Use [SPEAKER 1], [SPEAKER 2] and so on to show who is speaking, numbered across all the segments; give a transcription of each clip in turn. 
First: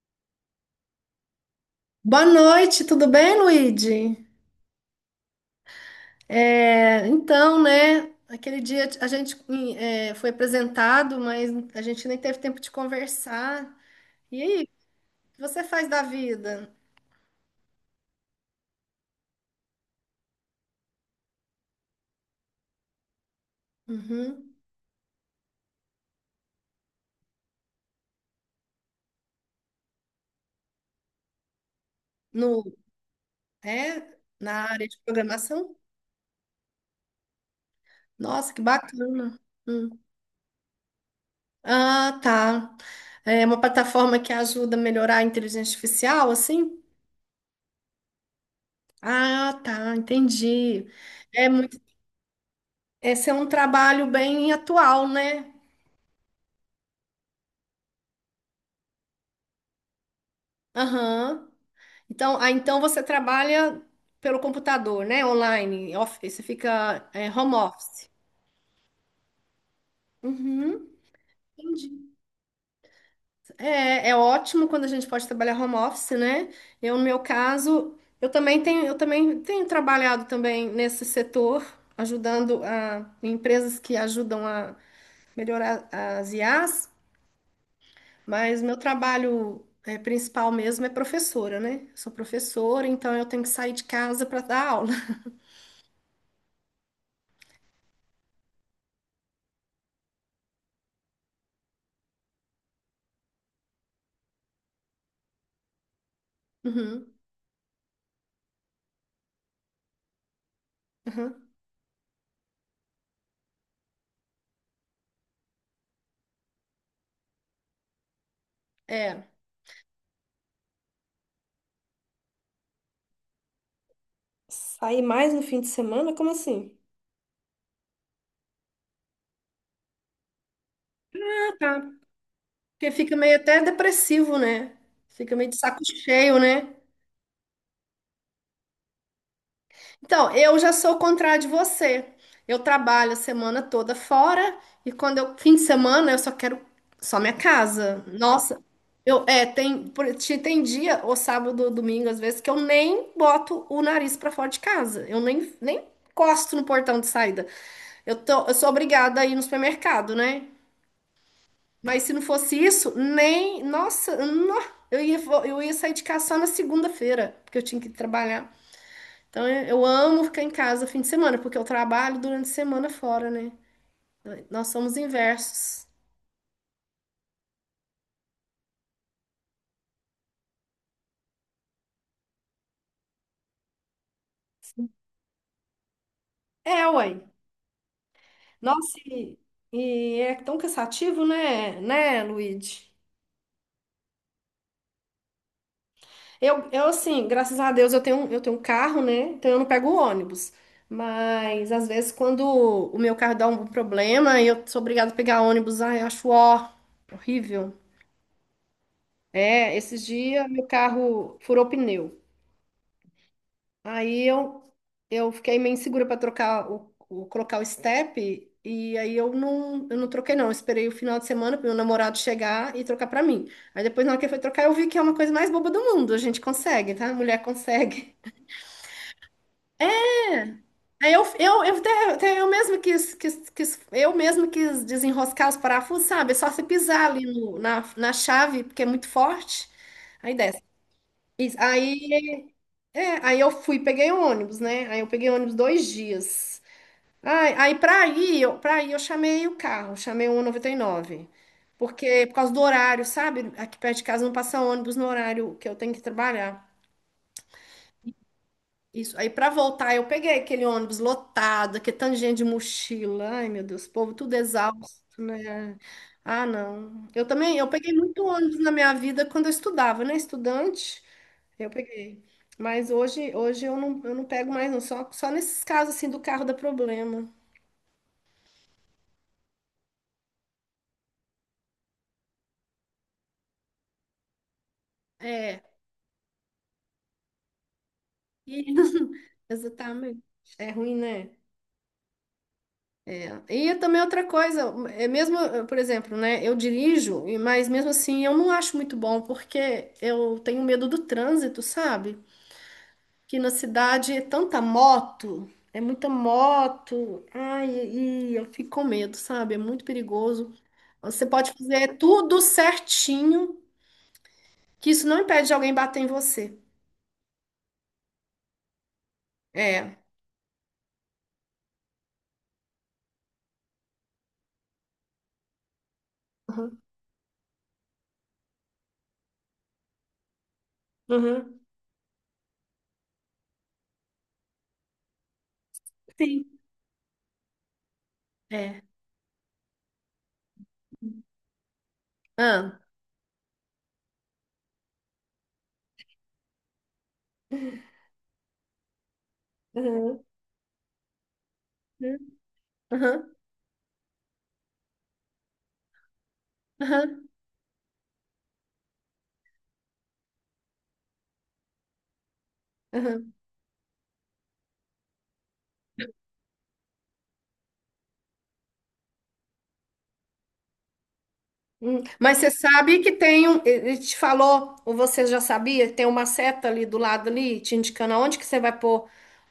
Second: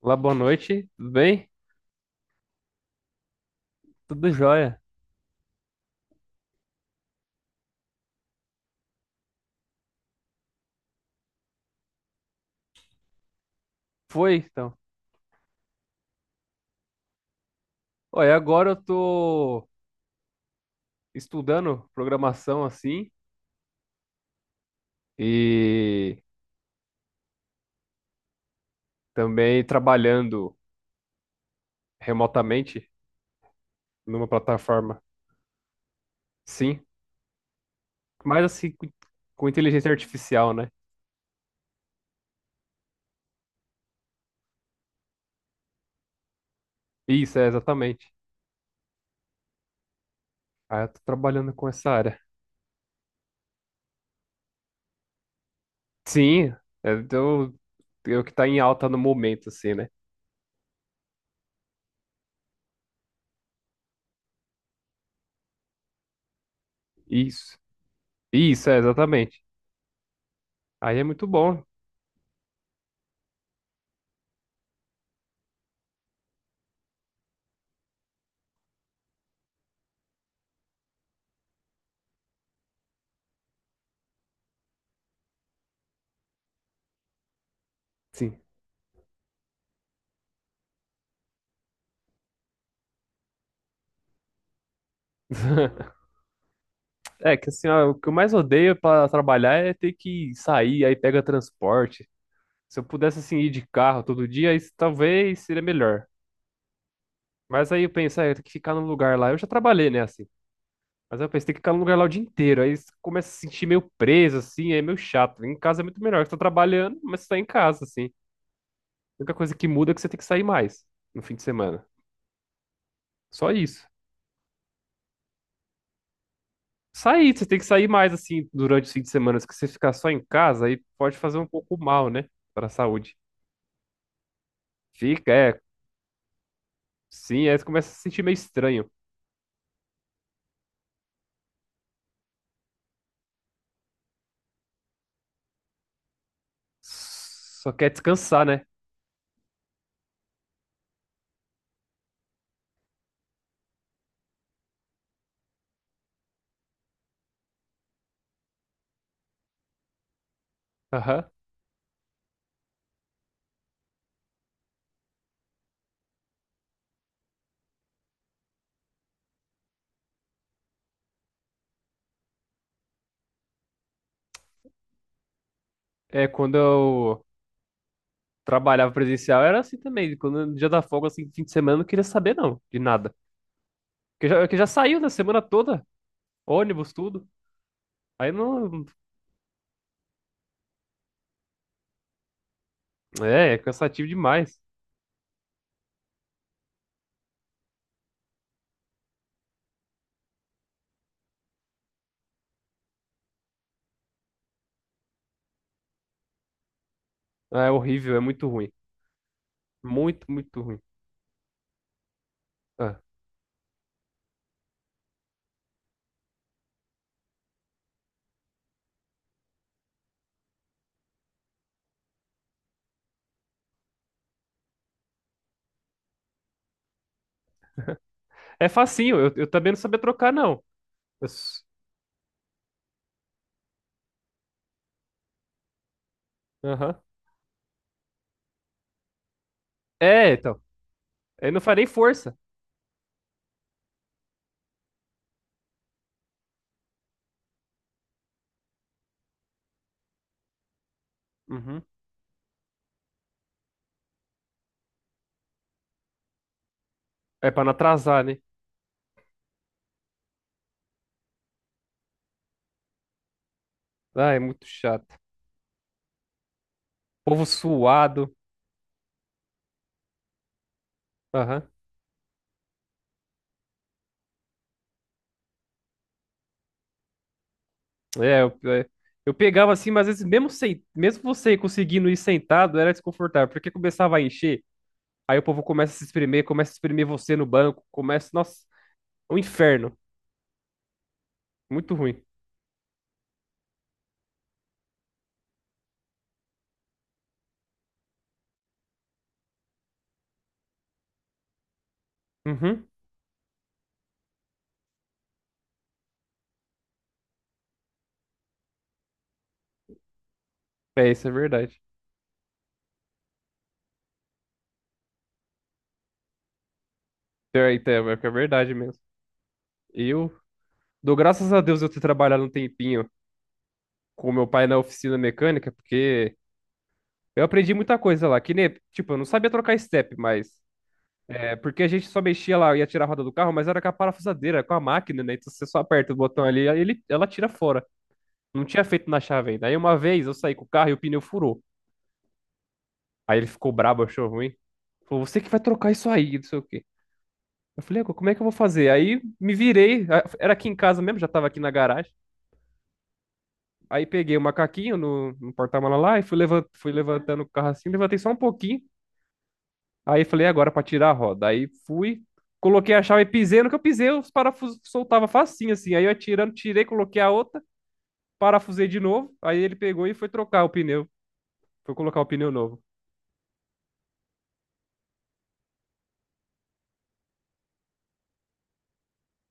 [SPEAKER 1] Olá, boa noite. Tudo bem?
[SPEAKER 2] Boa noite, tudo bem, Luigi?
[SPEAKER 1] Tudo jóia.
[SPEAKER 2] É, então, né? Aquele dia a gente foi apresentado, mas a gente nem teve tempo de conversar.
[SPEAKER 1] Foi,
[SPEAKER 2] E aí, o
[SPEAKER 1] então.
[SPEAKER 2] que você faz da vida?
[SPEAKER 1] Olha, agora eu tô estudando programação assim
[SPEAKER 2] Uhum.
[SPEAKER 1] e também trabalhando
[SPEAKER 2] No,
[SPEAKER 1] remotamente
[SPEAKER 2] é,
[SPEAKER 1] numa
[SPEAKER 2] Na área de
[SPEAKER 1] plataforma.
[SPEAKER 2] programação?
[SPEAKER 1] Sim, mas
[SPEAKER 2] Nossa, que
[SPEAKER 1] assim com
[SPEAKER 2] bacana.
[SPEAKER 1] com inteligência
[SPEAKER 2] Hum.
[SPEAKER 1] artificial, né?
[SPEAKER 2] Ah, tá. É uma plataforma que ajuda a melhorar a inteligência artificial, assim?
[SPEAKER 1] Isso, é exatamente.
[SPEAKER 2] Ah, tá,
[SPEAKER 1] Ah,
[SPEAKER 2] entendi.
[SPEAKER 1] eu tô
[SPEAKER 2] É
[SPEAKER 1] trabalhando com
[SPEAKER 2] muito,
[SPEAKER 1] essa área.
[SPEAKER 2] Esse é um trabalho bem atual, né?
[SPEAKER 1] Sim, é, eu que tá em alta no momento, assim, né?
[SPEAKER 2] Aham. Então você trabalha pelo computador, né? Online, você fica home
[SPEAKER 1] Isso.
[SPEAKER 2] office.
[SPEAKER 1] Isso, é exatamente.
[SPEAKER 2] Uhum.
[SPEAKER 1] Aí é muito bom.
[SPEAKER 2] Entendi. É ótimo quando a gente pode trabalhar home office, né? Eu, no meu caso, eu também tenho trabalhado também nesse setor, ajudando em empresas que ajudam a melhorar as IAs,
[SPEAKER 1] Sim.
[SPEAKER 2] mas meu trabalho principal mesmo é professora, né? Eu sou professora, então eu tenho que sair de casa para dar aula.
[SPEAKER 1] É que assim, ó, o que eu mais odeio pra trabalhar é ter que sair, aí pega transporte. Se eu pudesse assim ir de carro todo dia, isso talvez seria melhor.
[SPEAKER 2] Uhum.
[SPEAKER 1] Mas aí eu penso, ah, eu tenho que ficar num lugar lá. Eu já trabalhei, né, assim. Mas aí eu
[SPEAKER 2] Aham.
[SPEAKER 1] pensei, tem que ficar num lugar lá o dia inteiro. Aí você começa a se sentir meio preso, assim, aí é meio chato. Em casa é muito melhor, você tá trabalhando, mas você tá em casa, assim. A
[SPEAKER 2] É.
[SPEAKER 1] única coisa que muda é que você tem que sair mais no fim de semana. Só isso.
[SPEAKER 2] Sair mais no fim de semana? Como assim?
[SPEAKER 1] Sair, você tem que sair mais, assim, durante o fim de semana. Se você ficar só em casa, aí pode fazer um
[SPEAKER 2] Ah,
[SPEAKER 1] pouco
[SPEAKER 2] tá.
[SPEAKER 1] mal, né, para a
[SPEAKER 2] Porque
[SPEAKER 1] saúde.
[SPEAKER 2] fica meio até depressivo, né?
[SPEAKER 1] Fica,
[SPEAKER 2] Fica meio de
[SPEAKER 1] é.
[SPEAKER 2] saco cheio, né?
[SPEAKER 1] Sim, aí você começa a se sentir meio estranho.
[SPEAKER 2] Então, eu já sou o contrário de você. Eu trabalho a semana toda fora e quando eu fim de semana eu só quero só minha
[SPEAKER 1] Só quer
[SPEAKER 2] casa.
[SPEAKER 1] descansar,
[SPEAKER 2] Nossa,
[SPEAKER 1] né?
[SPEAKER 2] eu é, tem por- te- tem dia ou sábado ou domingo às vezes que eu nem boto o nariz pra fora de casa. Eu nem encosto no portão de saída. Eu sou obrigada a ir no supermercado, né?
[SPEAKER 1] Aham.
[SPEAKER 2] Mas se não fosse isso, nem. Nossa, nó, eu ia sair de casa só na segunda-feira, porque eu tinha que trabalhar. Então eu amo ficar em casa fim de semana, porque eu trabalho durante a semana fora, né? Nós somos inversos.
[SPEAKER 1] É, quando eu trabalhava presencial era assim também. Quando no dia da folga, assim, fim de semana, eu não queria saber, não, de nada. Porque já saiu na semana toda,
[SPEAKER 2] É,
[SPEAKER 1] ônibus,
[SPEAKER 2] ué.
[SPEAKER 1] tudo. Aí não.
[SPEAKER 2] Nossa, e é tão cansativo, né, Luigi?
[SPEAKER 1] É cansativo demais.
[SPEAKER 2] Eu, assim, graças a Deus eu tenho um carro, né? Então eu não pego o ônibus. Mas às vezes quando o meu carro dá um problema e eu sou obrigada a pegar ônibus, ai, eu acho, ó,
[SPEAKER 1] É
[SPEAKER 2] horrível.
[SPEAKER 1] horrível, é muito ruim.
[SPEAKER 2] É, esses
[SPEAKER 1] Muito,
[SPEAKER 2] dias
[SPEAKER 1] muito
[SPEAKER 2] meu
[SPEAKER 1] ruim.
[SPEAKER 2] carro furou pneu.
[SPEAKER 1] Ah.
[SPEAKER 2] Aí eu fiquei meio insegura para trocar o, colocar o step, e aí eu não troquei não. Eu esperei o final de semana para meu namorado chegar e trocar para mim. Aí depois na hora que ele foi trocar eu vi que é uma coisa mais boba do mundo. A gente consegue, tá? A mulher consegue.
[SPEAKER 1] É facinho, eu também não sabia trocar, não.
[SPEAKER 2] Aí eu,
[SPEAKER 1] Eu s-
[SPEAKER 2] eu, eu, até eu mesmo quis desenroscar os parafusos, sabe? É só você
[SPEAKER 1] Aham.
[SPEAKER 2] pisar ali na chave, porque é muito forte.
[SPEAKER 1] É,
[SPEAKER 2] Aí
[SPEAKER 1] então.
[SPEAKER 2] desce.
[SPEAKER 1] Aí
[SPEAKER 2] Isso.
[SPEAKER 1] não faz nem
[SPEAKER 2] Aí,
[SPEAKER 1] força.
[SPEAKER 2] é, aí eu fui, peguei o ônibus, né? Aí eu peguei o ônibus 2 dias. Ai, aí pra ir eu chamei o carro, chamei o 199.
[SPEAKER 1] Uhum.
[SPEAKER 2] Porque, por causa do horário, sabe? Aqui perto de casa não passa ônibus no horário que eu tenho que trabalhar.
[SPEAKER 1] É pra não atrasar, né?
[SPEAKER 2] Isso. Aí pra voltar, eu peguei aquele ônibus lotado, aquele tanto de gente de mochila. Ai, meu Deus, o povo
[SPEAKER 1] Ah,
[SPEAKER 2] tudo
[SPEAKER 1] é muito
[SPEAKER 2] exausto,
[SPEAKER 1] chato.
[SPEAKER 2] né? Ah, não. Eu
[SPEAKER 1] Povo
[SPEAKER 2] também, eu peguei muito
[SPEAKER 1] suado.
[SPEAKER 2] ônibus na minha vida quando eu estudava, né? Estudante,
[SPEAKER 1] Aham.
[SPEAKER 2] eu peguei. Mas hoje eu não pego mais, não. Só nesses casos assim do carro dá problema.
[SPEAKER 1] É, eu, é, eu pegava assim, mas às vezes, mesmo, sem, mesmo você conseguindo ir sentado, era desconfortável, porque começava a encher, aí o povo
[SPEAKER 2] É.
[SPEAKER 1] começa a se espremer, começa a espremer você no banco, começa. Nossa,
[SPEAKER 2] E-
[SPEAKER 1] é um inferno.
[SPEAKER 2] Exatamente. É ruim, né?
[SPEAKER 1] Muito ruim.
[SPEAKER 2] E também outra coisa, é mesmo, por exemplo, né, eu dirijo, mas mesmo assim eu não acho muito bom, porque eu tenho medo do trânsito, sabe?
[SPEAKER 1] Uhum.
[SPEAKER 2] Que na cidade é tanta moto, é muita moto, ai, e eu fico com medo, sabe? É muito perigoso.
[SPEAKER 1] É,
[SPEAKER 2] Você
[SPEAKER 1] isso é
[SPEAKER 2] pode
[SPEAKER 1] verdade.
[SPEAKER 2] fazer tudo certinho, que isso não impede de alguém bater em você.
[SPEAKER 1] É, então, é que é verdade mesmo.
[SPEAKER 2] É.
[SPEAKER 1] Eu dou graças a Deus eu ter trabalhado um tempinho com meu pai na oficina mecânica, porque
[SPEAKER 2] Uhum.
[SPEAKER 1] eu aprendi muita coisa lá, que nem, tipo, eu não sabia trocar step, mas. É,
[SPEAKER 2] Uhum.
[SPEAKER 1] porque a gente só mexia lá, ia tirar a roda do carro, mas era com a parafusadeira, com a máquina, né? Então você só aperta o botão
[SPEAKER 2] Sim.
[SPEAKER 1] ali, aí ele, ela tira fora. Não
[SPEAKER 2] É.
[SPEAKER 1] tinha feito na chave ainda. Aí uma vez eu saí com o carro e o pneu furou.
[SPEAKER 2] Ah.
[SPEAKER 1] Aí ele ficou brabo, achou ruim. Falou, você que vai trocar isso aí, não sei o quê. Eu falei, "Agora, como é que eu vou fazer? Aí me virei,
[SPEAKER 2] Uhum.
[SPEAKER 1] era aqui em casa mesmo, já tava aqui na garagem.
[SPEAKER 2] Uhum. Uhum.
[SPEAKER 1] Aí peguei o macaquinho no porta-mala lá e fui levantando o carro assim, levantei só um pouquinho. Aí falei, agora pra tirar a roda. Aí fui, coloquei a chave e
[SPEAKER 2] Uhum.
[SPEAKER 1] pisei no que eu pisei, os parafusos soltavam facinho assim. Aí eu tirei, coloquei a outra, parafusei de novo. Aí ele pegou e foi trocar o pneu. Foi colocar o
[SPEAKER 2] Mas você
[SPEAKER 1] pneu novo.
[SPEAKER 2] sabe que tem um, ele te falou, ou você já sabia, tem uma seta ali do lado ali, te indicando aonde que você vai pôr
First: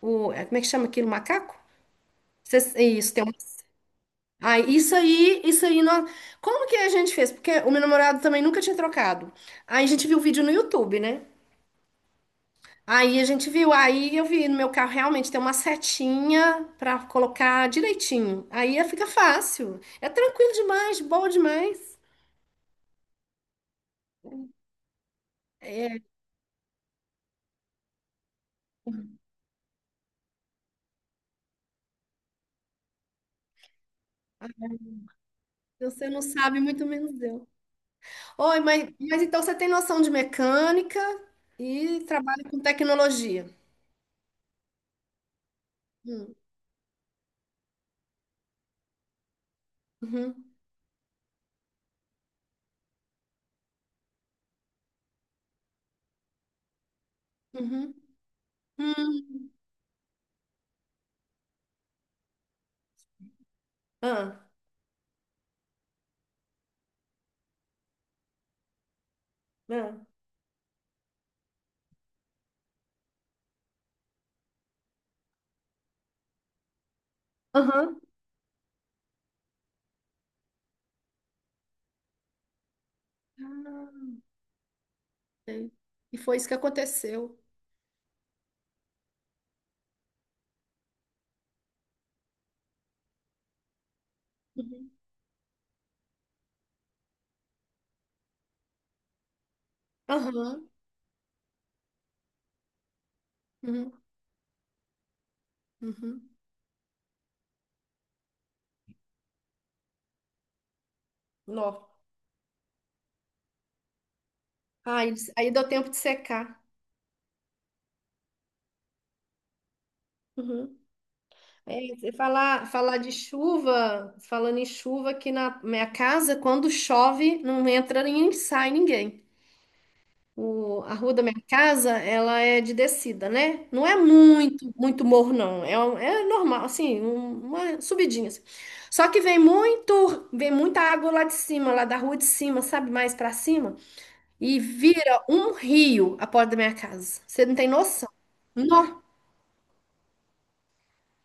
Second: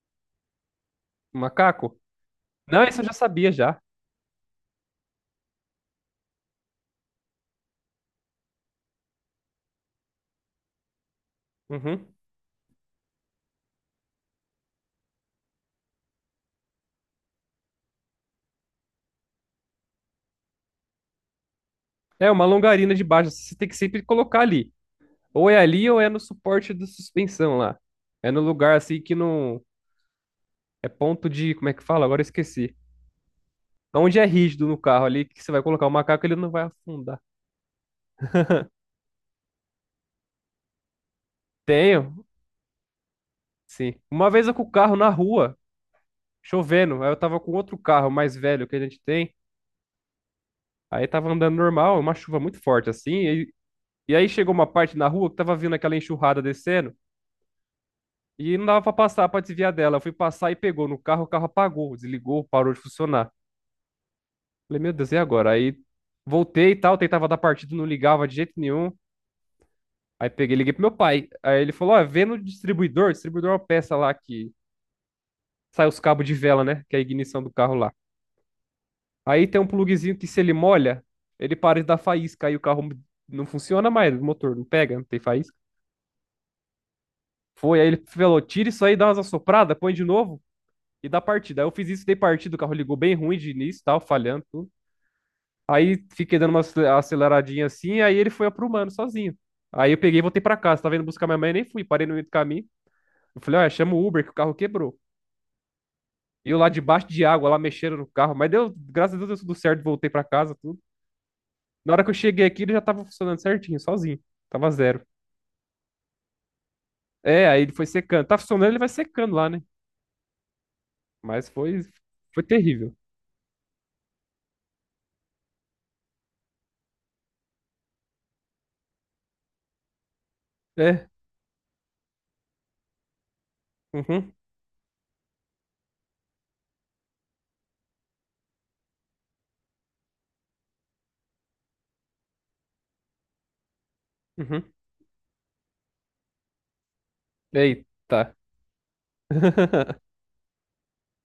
[SPEAKER 2] como é que chama aquilo, macaco?
[SPEAKER 1] Macaco? Não, isso eu já
[SPEAKER 2] Isso, tem um,
[SPEAKER 1] sabia já.
[SPEAKER 2] isso aí, como que a gente fez? Porque o meu namorado também nunca tinha trocado. Aí a gente viu o vídeo no YouTube, né?
[SPEAKER 1] Uhum.
[SPEAKER 2] Aí a gente viu, aí eu vi no meu carro realmente tem uma setinha pra colocar direitinho. Aí fica fácil, é tranquilo demais, boa demais.
[SPEAKER 1] É uma longarina de baixo, você tem que sempre colocar ali. Ou é ali ou
[SPEAKER 2] É,
[SPEAKER 1] é no suporte da suspensão lá. É no lugar assim que não. É ponto de. Como é que fala? Agora eu esqueci. Onde é rígido no carro ali, que você vai colocar o
[SPEAKER 2] você não
[SPEAKER 1] macaco, ele não
[SPEAKER 2] sabe,
[SPEAKER 1] vai
[SPEAKER 2] muito
[SPEAKER 1] afundar.
[SPEAKER 2] menos eu. Oi, mas então você tem noção de mecânica e
[SPEAKER 1] Tenho,
[SPEAKER 2] trabalha com tecnologia.
[SPEAKER 1] sim. Uma vez eu com o carro na rua,
[SPEAKER 2] Hum,
[SPEAKER 1] chovendo. Aí eu tava com outro carro mais velho que a gente tem.
[SPEAKER 2] Uhum,
[SPEAKER 1] Aí tava andando normal, uma chuva muito forte assim. E aí chegou uma parte na rua que tava vindo aquela enxurrada descendo.
[SPEAKER 2] uhum,
[SPEAKER 1] E não dava pra passar, pra
[SPEAKER 2] hum.
[SPEAKER 1] desviar dela. Eu fui passar e pegou no carro, o carro apagou, desligou, parou de funcionar.
[SPEAKER 2] Ah,
[SPEAKER 1] Falei, meu Deus, e agora? Aí voltei e tal, tentava dar partida, não ligava de jeito nenhum.
[SPEAKER 2] ah,
[SPEAKER 1] Aí peguei, e liguei pro meu pai. Aí ele falou: Ó, vê no distribuidor, distribuidor é uma peça lá que sai os cabos de vela, né? Que é a ignição do carro lá.
[SPEAKER 2] aham.
[SPEAKER 1] Aí tem um pluguezinho que se ele molha, ele para de dar faísca, aí o carro não funciona
[SPEAKER 2] Ah,
[SPEAKER 1] mais, o motor não pega, não tem faísca.
[SPEAKER 2] sei. E foi isso que aconteceu.
[SPEAKER 1] Foi, aí ele falou, tira isso aí, dá umas assopradas, põe de novo e dá partida. Aí eu fiz isso, dei partida, o carro ligou bem ruim de início, tal, falhando, tudo.
[SPEAKER 2] Uhum.
[SPEAKER 1] Aí fiquei dando uma aceleradinha assim, aí ele foi aprumando sozinho. Aí eu peguei e voltei pra
[SPEAKER 2] Aham.
[SPEAKER 1] casa, tava indo buscar minha mãe, nem fui, parei no meio do caminho. Eu falei, olha,
[SPEAKER 2] Uhum.
[SPEAKER 1] chama o Uber que o carro quebrou.
[SPEAKER 2] Uhum.
[SPEAKER 1] E eu lá debaixo de água, lá mexendo no carro, mas deu, graças a Deus deu tudo certo, voltei pra casa, tudo. Na
[SPEAKER 2] Nó.
[SPEAKER 1] hora que eu cheguei aqui, ele já tava funcionando certinho, sozinho. Tava zero.
[SPEAKER 2] Aí deu tempo de secar.
[SPEAKER 1] É, aí ele foi secando. Tá funcionando, ele vai secando lá, né?
[SPEAKER 2] Uhum.
[SPEAKER 1] Mas foi,
[SPEAKER 2] É, você
[SPEAKER 1] foi terrível.
[SPEAKER 2] falando em chuva, aqui na minha casa, quando chove, não entra nem sai ninguém. A
[SPEAKER 1] É.
[SPEAKER 2] rua da minha casa, ela é de descida, né? Não é
[SPEAKER 1] Uhum,
[SPEAKER 2] muito, muito morro, não. É, é normal, assim, uma subidinha assim. Só que vem muita água lá de cima, lá da rua de cima, sabe? Mais pra cima. E
[SPEAKER 1] uhum.
[SPEAKER 2] vira um rio a porta da minha casa. Você não tem noção.
[SPEAKER 1] Eita.
[SPEAKER 2] Nó,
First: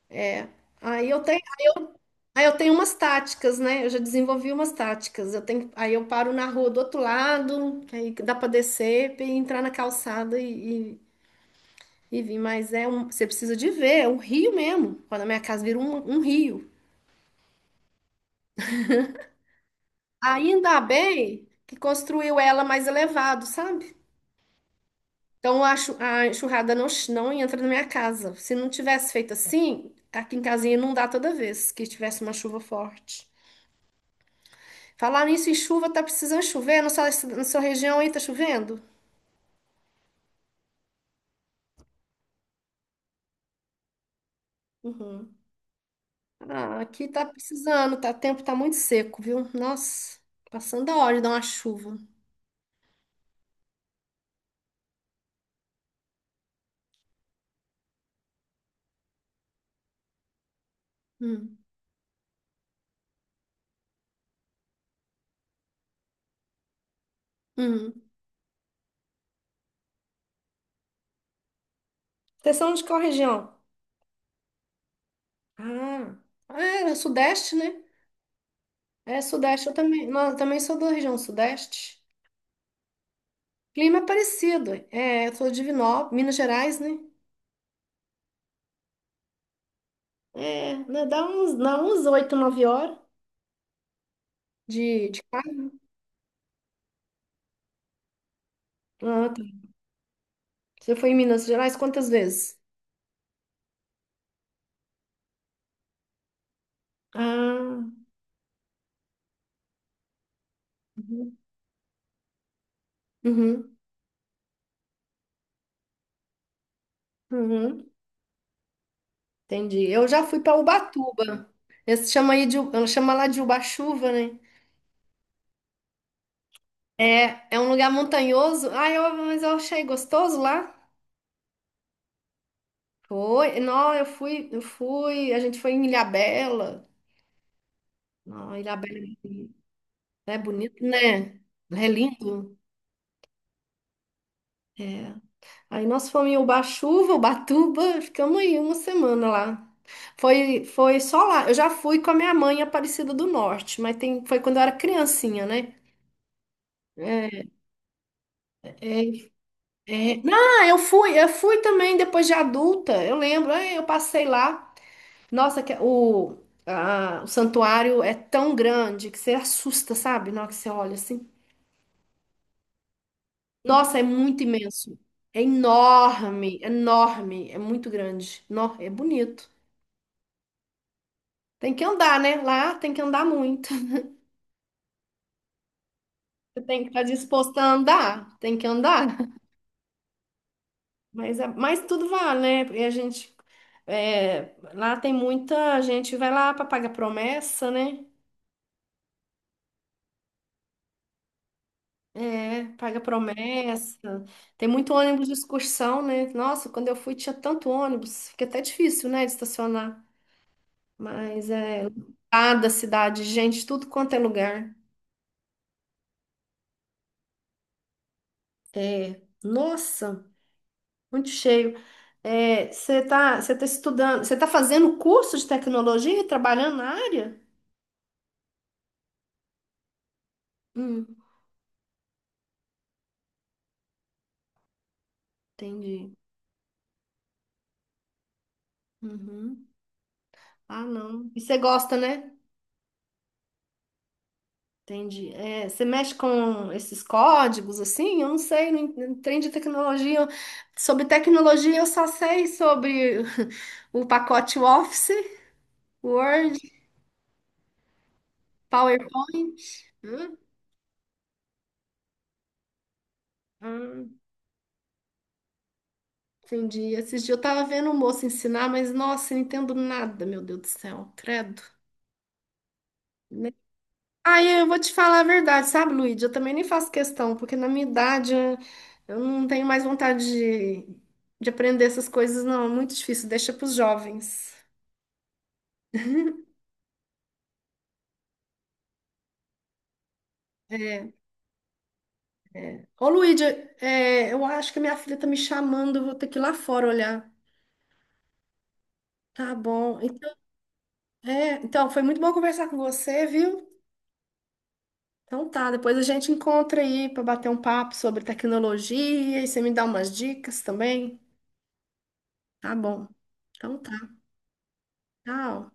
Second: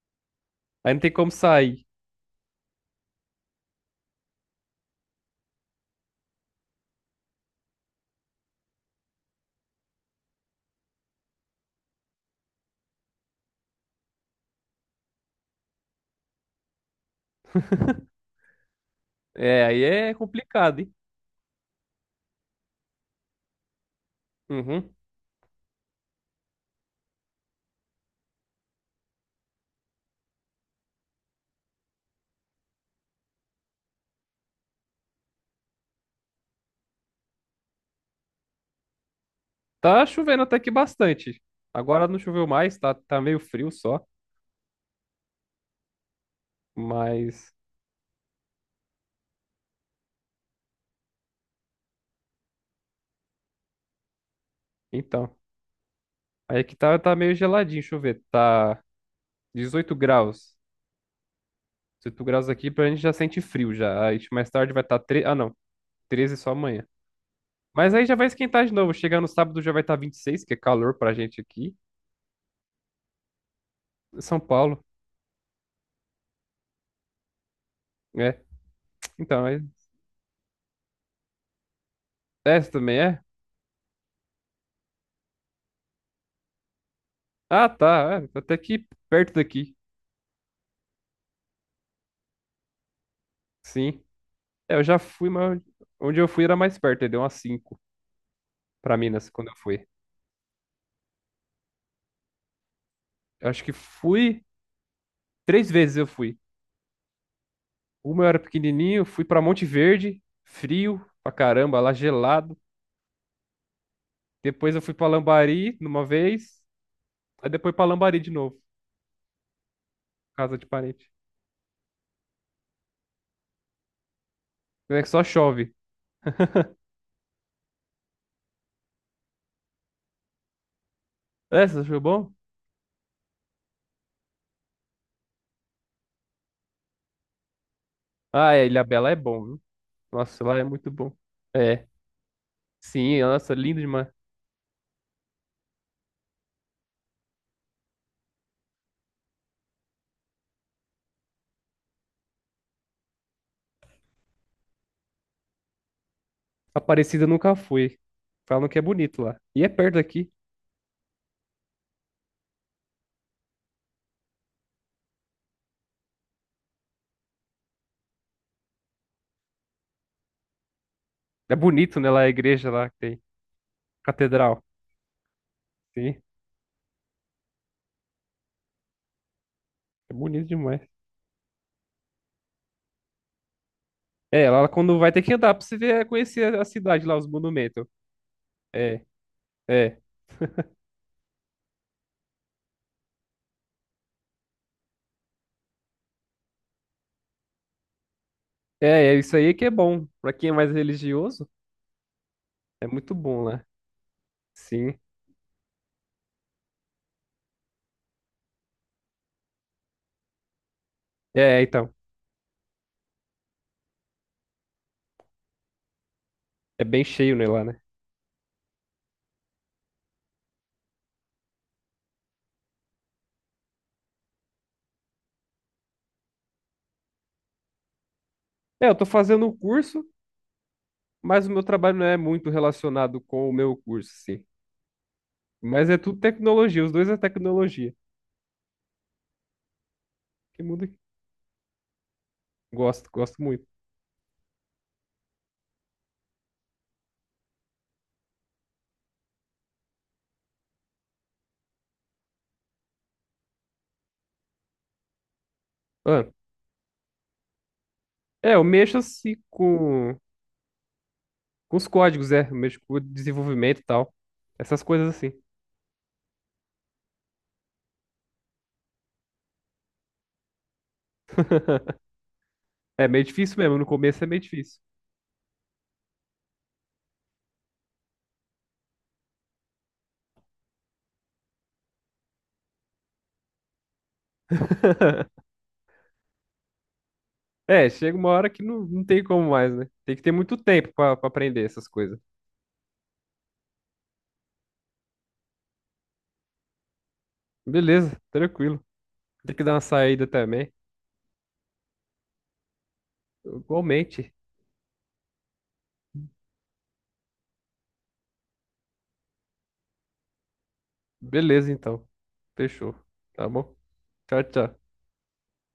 [SPEAKER 2] é.
[SPEAKER 1] Aí não
[SPEAKER 2] Aí
[SPEAKER 1] tem
[SPEAKER 2] eu
[SPEAKER 1] como
[SPEAKER 2] tenho,
[SPEAKER 1] sair.
[SPEAKER 2] aí eu tenho umas táticas, né? Eu já desenvolvi umas táticas. Eu tenho, aí eu paro na rua do outro lado, aí dá pra descer e entrar na calçada e, Vivi, mas você precisa de ver, é um rio mesmo. Quando a minha casa vira um rio.
[SPEAKER 1] É, aí é complicado,
[SPEAKER 2] Ainda
[SPEAKER 1] hein?
[SPEAKER 2] bem que construiu ela mais elevado, sabe?
[SPEAKER 1] Uhum.
[SPEAKER 2] Então a enxurrada não entra na minha casa. Se não tivesse feito assim, aqui em casinha não dá toda vez que tivesse uma chuva forte. Falar nisso em chuva, tá precisando chover? Na sua região aí tá chovendo?
[SPEAKER 1] Tá chovendo até que bastante. Agora não choveu mais, tá, tá, meio frio só.
[SPEAKER 2] Uhum. Ah, aqui tá
[SPEAKER 1] Mas,
[SPEAKER 2] precisando, o tempo tá muito seco, viu? Nossa, passando a hora de dar uma chuva.
[SPEAKER 1] então. Aí aqui tá meio geladinho, deixa eu ver. Tá 18 graus.
[SPEAKER 2] Hum,
[SPEAKER 1] 18 graus aqui pra gente já sente frio já. Aí mais tarde vai estar tá 3. Ah, não. 13 só amanhã. Mas
[SPEAKER 2] hum.
[SPEAKER 1] aí já vai esquentar de novo. Chegar no sábado já vai estar 26, que é calor pra gente aqui.
[SPEAKER 2] Vocês são de qual região?
[SPEAKER 1] São Paulo.
[SPEAKER 2] Ah, é Sudeste, né?
[SPEAKER 1] É.
[SPEAKER 2] É
[SPEAKER 1] Então, é.
[SPEAKER 2] Sudeste, eu também, não, eu também sou da região Sudeste.
[SPEAKER 1] Essa também é?
[SPEAKER 2] Clima é parecido, eu sou de Divinópolis, Minas Gerais, né?
[SPEAKER 1] Ah, tá. É, até aqui perto daqui.
[SPEAKER 2] É, né, dá uns 8, 9 horas
[SPEAKER 1] Sim. É, eu já
[SPEAKER 2] de
[SPEAKER 1] fui, mas
[SPEAKER 2] carro.
[SPEAKER 1] onde eu fui era mais perto. Aí deu umas 5 pra Minas
[SPEAKER 2] Ah, tá.
[SPEAKER 1] quando eu fui.
[SPEAKER 2] Você foi em Minas Gerais quantas vezes?
[SPEAKER 1] Eu acho que fui. Três vezes eu fui.
[SPEAKER 2] Ah,
[SPEAKER 1] Uma eu era pequenininho, fui pra Monte Verde, frio pra
[SPEAKER 2] uhum,
[SPEAKER 1] caramba, lá gelado.
[SPEAKER 2] uhum,
[SPEAKER 1] Depois eu fui pra Lambari numa vez. Aí depois pra
[SPEAKER 2] uhum,
[SPEAKER 1] Lambari de novo,
[SPEAKER 2] entendi. Eu já fui para
[SPEAKER 1] casa de parente.
[SPEAKER 2] Ubatuba. Esse chama aí chama lá de Ubachuva, né?
[SPEAKER 1] É que só chove.
[SPEAKER 2] É, é um lugar montanhoso. Ah, mas eu achei gostoso lá.
[SPEAKER 1] É, você achou bom?
[SPEAKER 2] Foi, não, eu fui, a gente foi em Ilhabela.
[SPEAKER 1] Ah,
[SPEAKER 2] Não,
[SPEAKER 1] é,
[SPEAKER 2] Ilhabela
[SPEAKER 1] Ilhabela é bom, viu?
[SPEAKER 2] é
[SPEAKER 1] Nossa, lá é
[SPEAKER 2] bonito,
[SPEAKER 1] muito bom.
[SPEAKER 2] né?
[SPEAKER 1] É,
[SPEAKER 2] É lindo.
[SPEAKER 1] sim, nossa, lindo demais.
[SPEAKER 2] É. Aí nós fomos em Ubatuba, Ubatuba, ficamos aí uma semana lá. Foi só lá. Eu já fui com a minha mãe em Aparecida do Norte, mas foi quando eu era criancinha, né?
[SPEAKER 1] Aparecida eu
[SPEAKER 2] É,
[SPEAKER 1] nunca fui. Falam que é
[SPEAKER 2] é,
[SPEAKER 1] bonito lá. E é perto
[SPEAKER 2] é.
[SPEAKER 1] daqui.
[SPEAKER 2] Não, eu fui também depois de adulta. Eu lembro, eu passei lá. Nossa, o santuário é tão grande que você assusta, sabe? Na hora que você olha assim.
[SPEAKER 1] É bonito, né? Lá a igreja lá que tem.
[SPEAKER 2] Nossa, é muito
[SPEAKER 1] Catedral.
[SPEAKER 2] imenso. É
[SPEAKER 1] Sim,
[SPEAKER 2] enorme, enorme, é muito grande. É bonito.
[SPEAKER 1] é bonito demais.
[SPEAKER 2] Tem que andar, né? Lá tem que andar muito.
[SPEAKER 1] É, lá quando vai ter que andar pra você ver, conhecer a
[SPEAKER 2] Você tem que estar
[SPEAKER 1] cidade lá, os
[SPEAKER 2] disposto a
[SPEAKER 1] monumentos.
[SPEAKER 2] andar, tem que
[SPEAKER 1] É,
[SPEAKER 2] andar.
[SPEAKER 1] é.
[SPEAKER 2] Mas tudo vale, né? Porque a gente. Lá tem muita gente, vai lá para pagar promessa, né?
[SPEAKER 1] É, é isso aí que é bom. Pra quem é mais religioso,
[SPEAKER 2] É,
[SPEAKER 1] é
[SPEAKER 2] paga
[SPEAKER 1] muito bom lá.
[SPEAKER 2] promessa. Tem muito
[SPEAKER 1] Sim.
[SPEAKER 2] ônibus de excursão, né? Nossa, quando eu fui tinha tanto ônibus, fica até difícil, né, de estacionar. Mas
[SPEAKER 1] É,
[SPEAKER 2] é
[SPEAKER 1] então.
[SPEAKER 2] lotada a cidade, gente, tudo quanto é lugar.
[SPEAKER 1] É bem cheio, né, lá, né?
[SPEAKER 2] É, nossa, muito cheio. É, você tá estudando, você tá fazendo curso de tecnologia e trabalhando na área?
[SPEAKER 1] É, eu tô fazendo um curso.
[SPEAKER 2] Hum,
[SPEAKER 1] Mas o meu trabalho não é muito relacionado com o meu curso, sim. Mas é
[SPEAKER 2] entendi.
[SPEAKER 1] tudo tecnologia, os dois é tecnologia.
[SPEAKER 2] Uhum.
[SPEAKER 1] Que
[SPEAKER 2] Ah,
[SPEAKER 1] mundo que-
[SPEAKER 2] não. E você gosta, né?
[SPEAKER 1] Gosto, gosto muito.
[SPEAKER 2] Entendi. É, você mexe com esses códigos assim? Eu não sei, não trem de tecnologia. Sobre tecnologia, eu só sei sobre o pacote Office,
[SPEAKER 1] Ah,
[SPEAKER 2] Word,
[SPEAKER 1] é, eu mexo assim
[SPEAKER 2] PowerPoint.
[SPEAKER 1] com,
[SPEAKER 2] Hum,
[SPEAKER 1] com os códigos, é. Eu mexo com o desenvolvimento e tal.
[SPEAKER 2] hum,
[SPEAKER 1] Essas coisas assim.
[SPEAKER 2] entendi. Esses dias eu tava vendo o moço ensinar, mas nossa, eu não entendo nada, meu Deus do céu, credo.
[SPEAKER 1] É meio difícil mesmo, no começo é meio
[SPEAKER 2] Aí eu
[SPEAKER 1] difícil.
[SPEAKER 2] vou te falar a verdade, sabe, Luíde? Eu também nem faço questão, porque na minha idade eu não tenho mais vontade de aprender essas coisas, não. É muito difícil, deixa para os jovens.
[SPEAKER 1] É, chega uma hora que não tem como mais, né? Tem que ter muito tempo
[SPEAKER 2] É.
[SPEAKER 1] pra aprender essas coisas.
[SPEAKER 2] Ô, Luíde, eu acho que minha filha tá me chamando, eu vou ter que ir lá fora olhar.
[SPEAKER 1] Beleza, tranquilo.
[SPEAKER 2] Tá
[SPEAKER 1] Tem que dar uma
[SPEAKER 2] bom.
[SPEAKER 1] saída
[SPEAKER 2] Então,
[SPEAKER 1] também.
[SPEAKER 2] é, então, foi muito bom conversar com você, viu?
[SPEAKER 1] Igualmente.
[SPEAKER 2] Então tá, depois a gente encontra aí para bater um papo sobre tecnologia e você me dá umas dicas também.
[SPEAKER 1] Beleza, então.
[SPEAKER 2] Tá
[SPEAKER 1] Fechou.
[SPEAKER 2] bom.
[SPEAKER 1] Tá bom?
[SPEAKER 2] Então tá.
[SPEAKER 1] Tchau, tchau.
[SPEAKER 2] Tchau.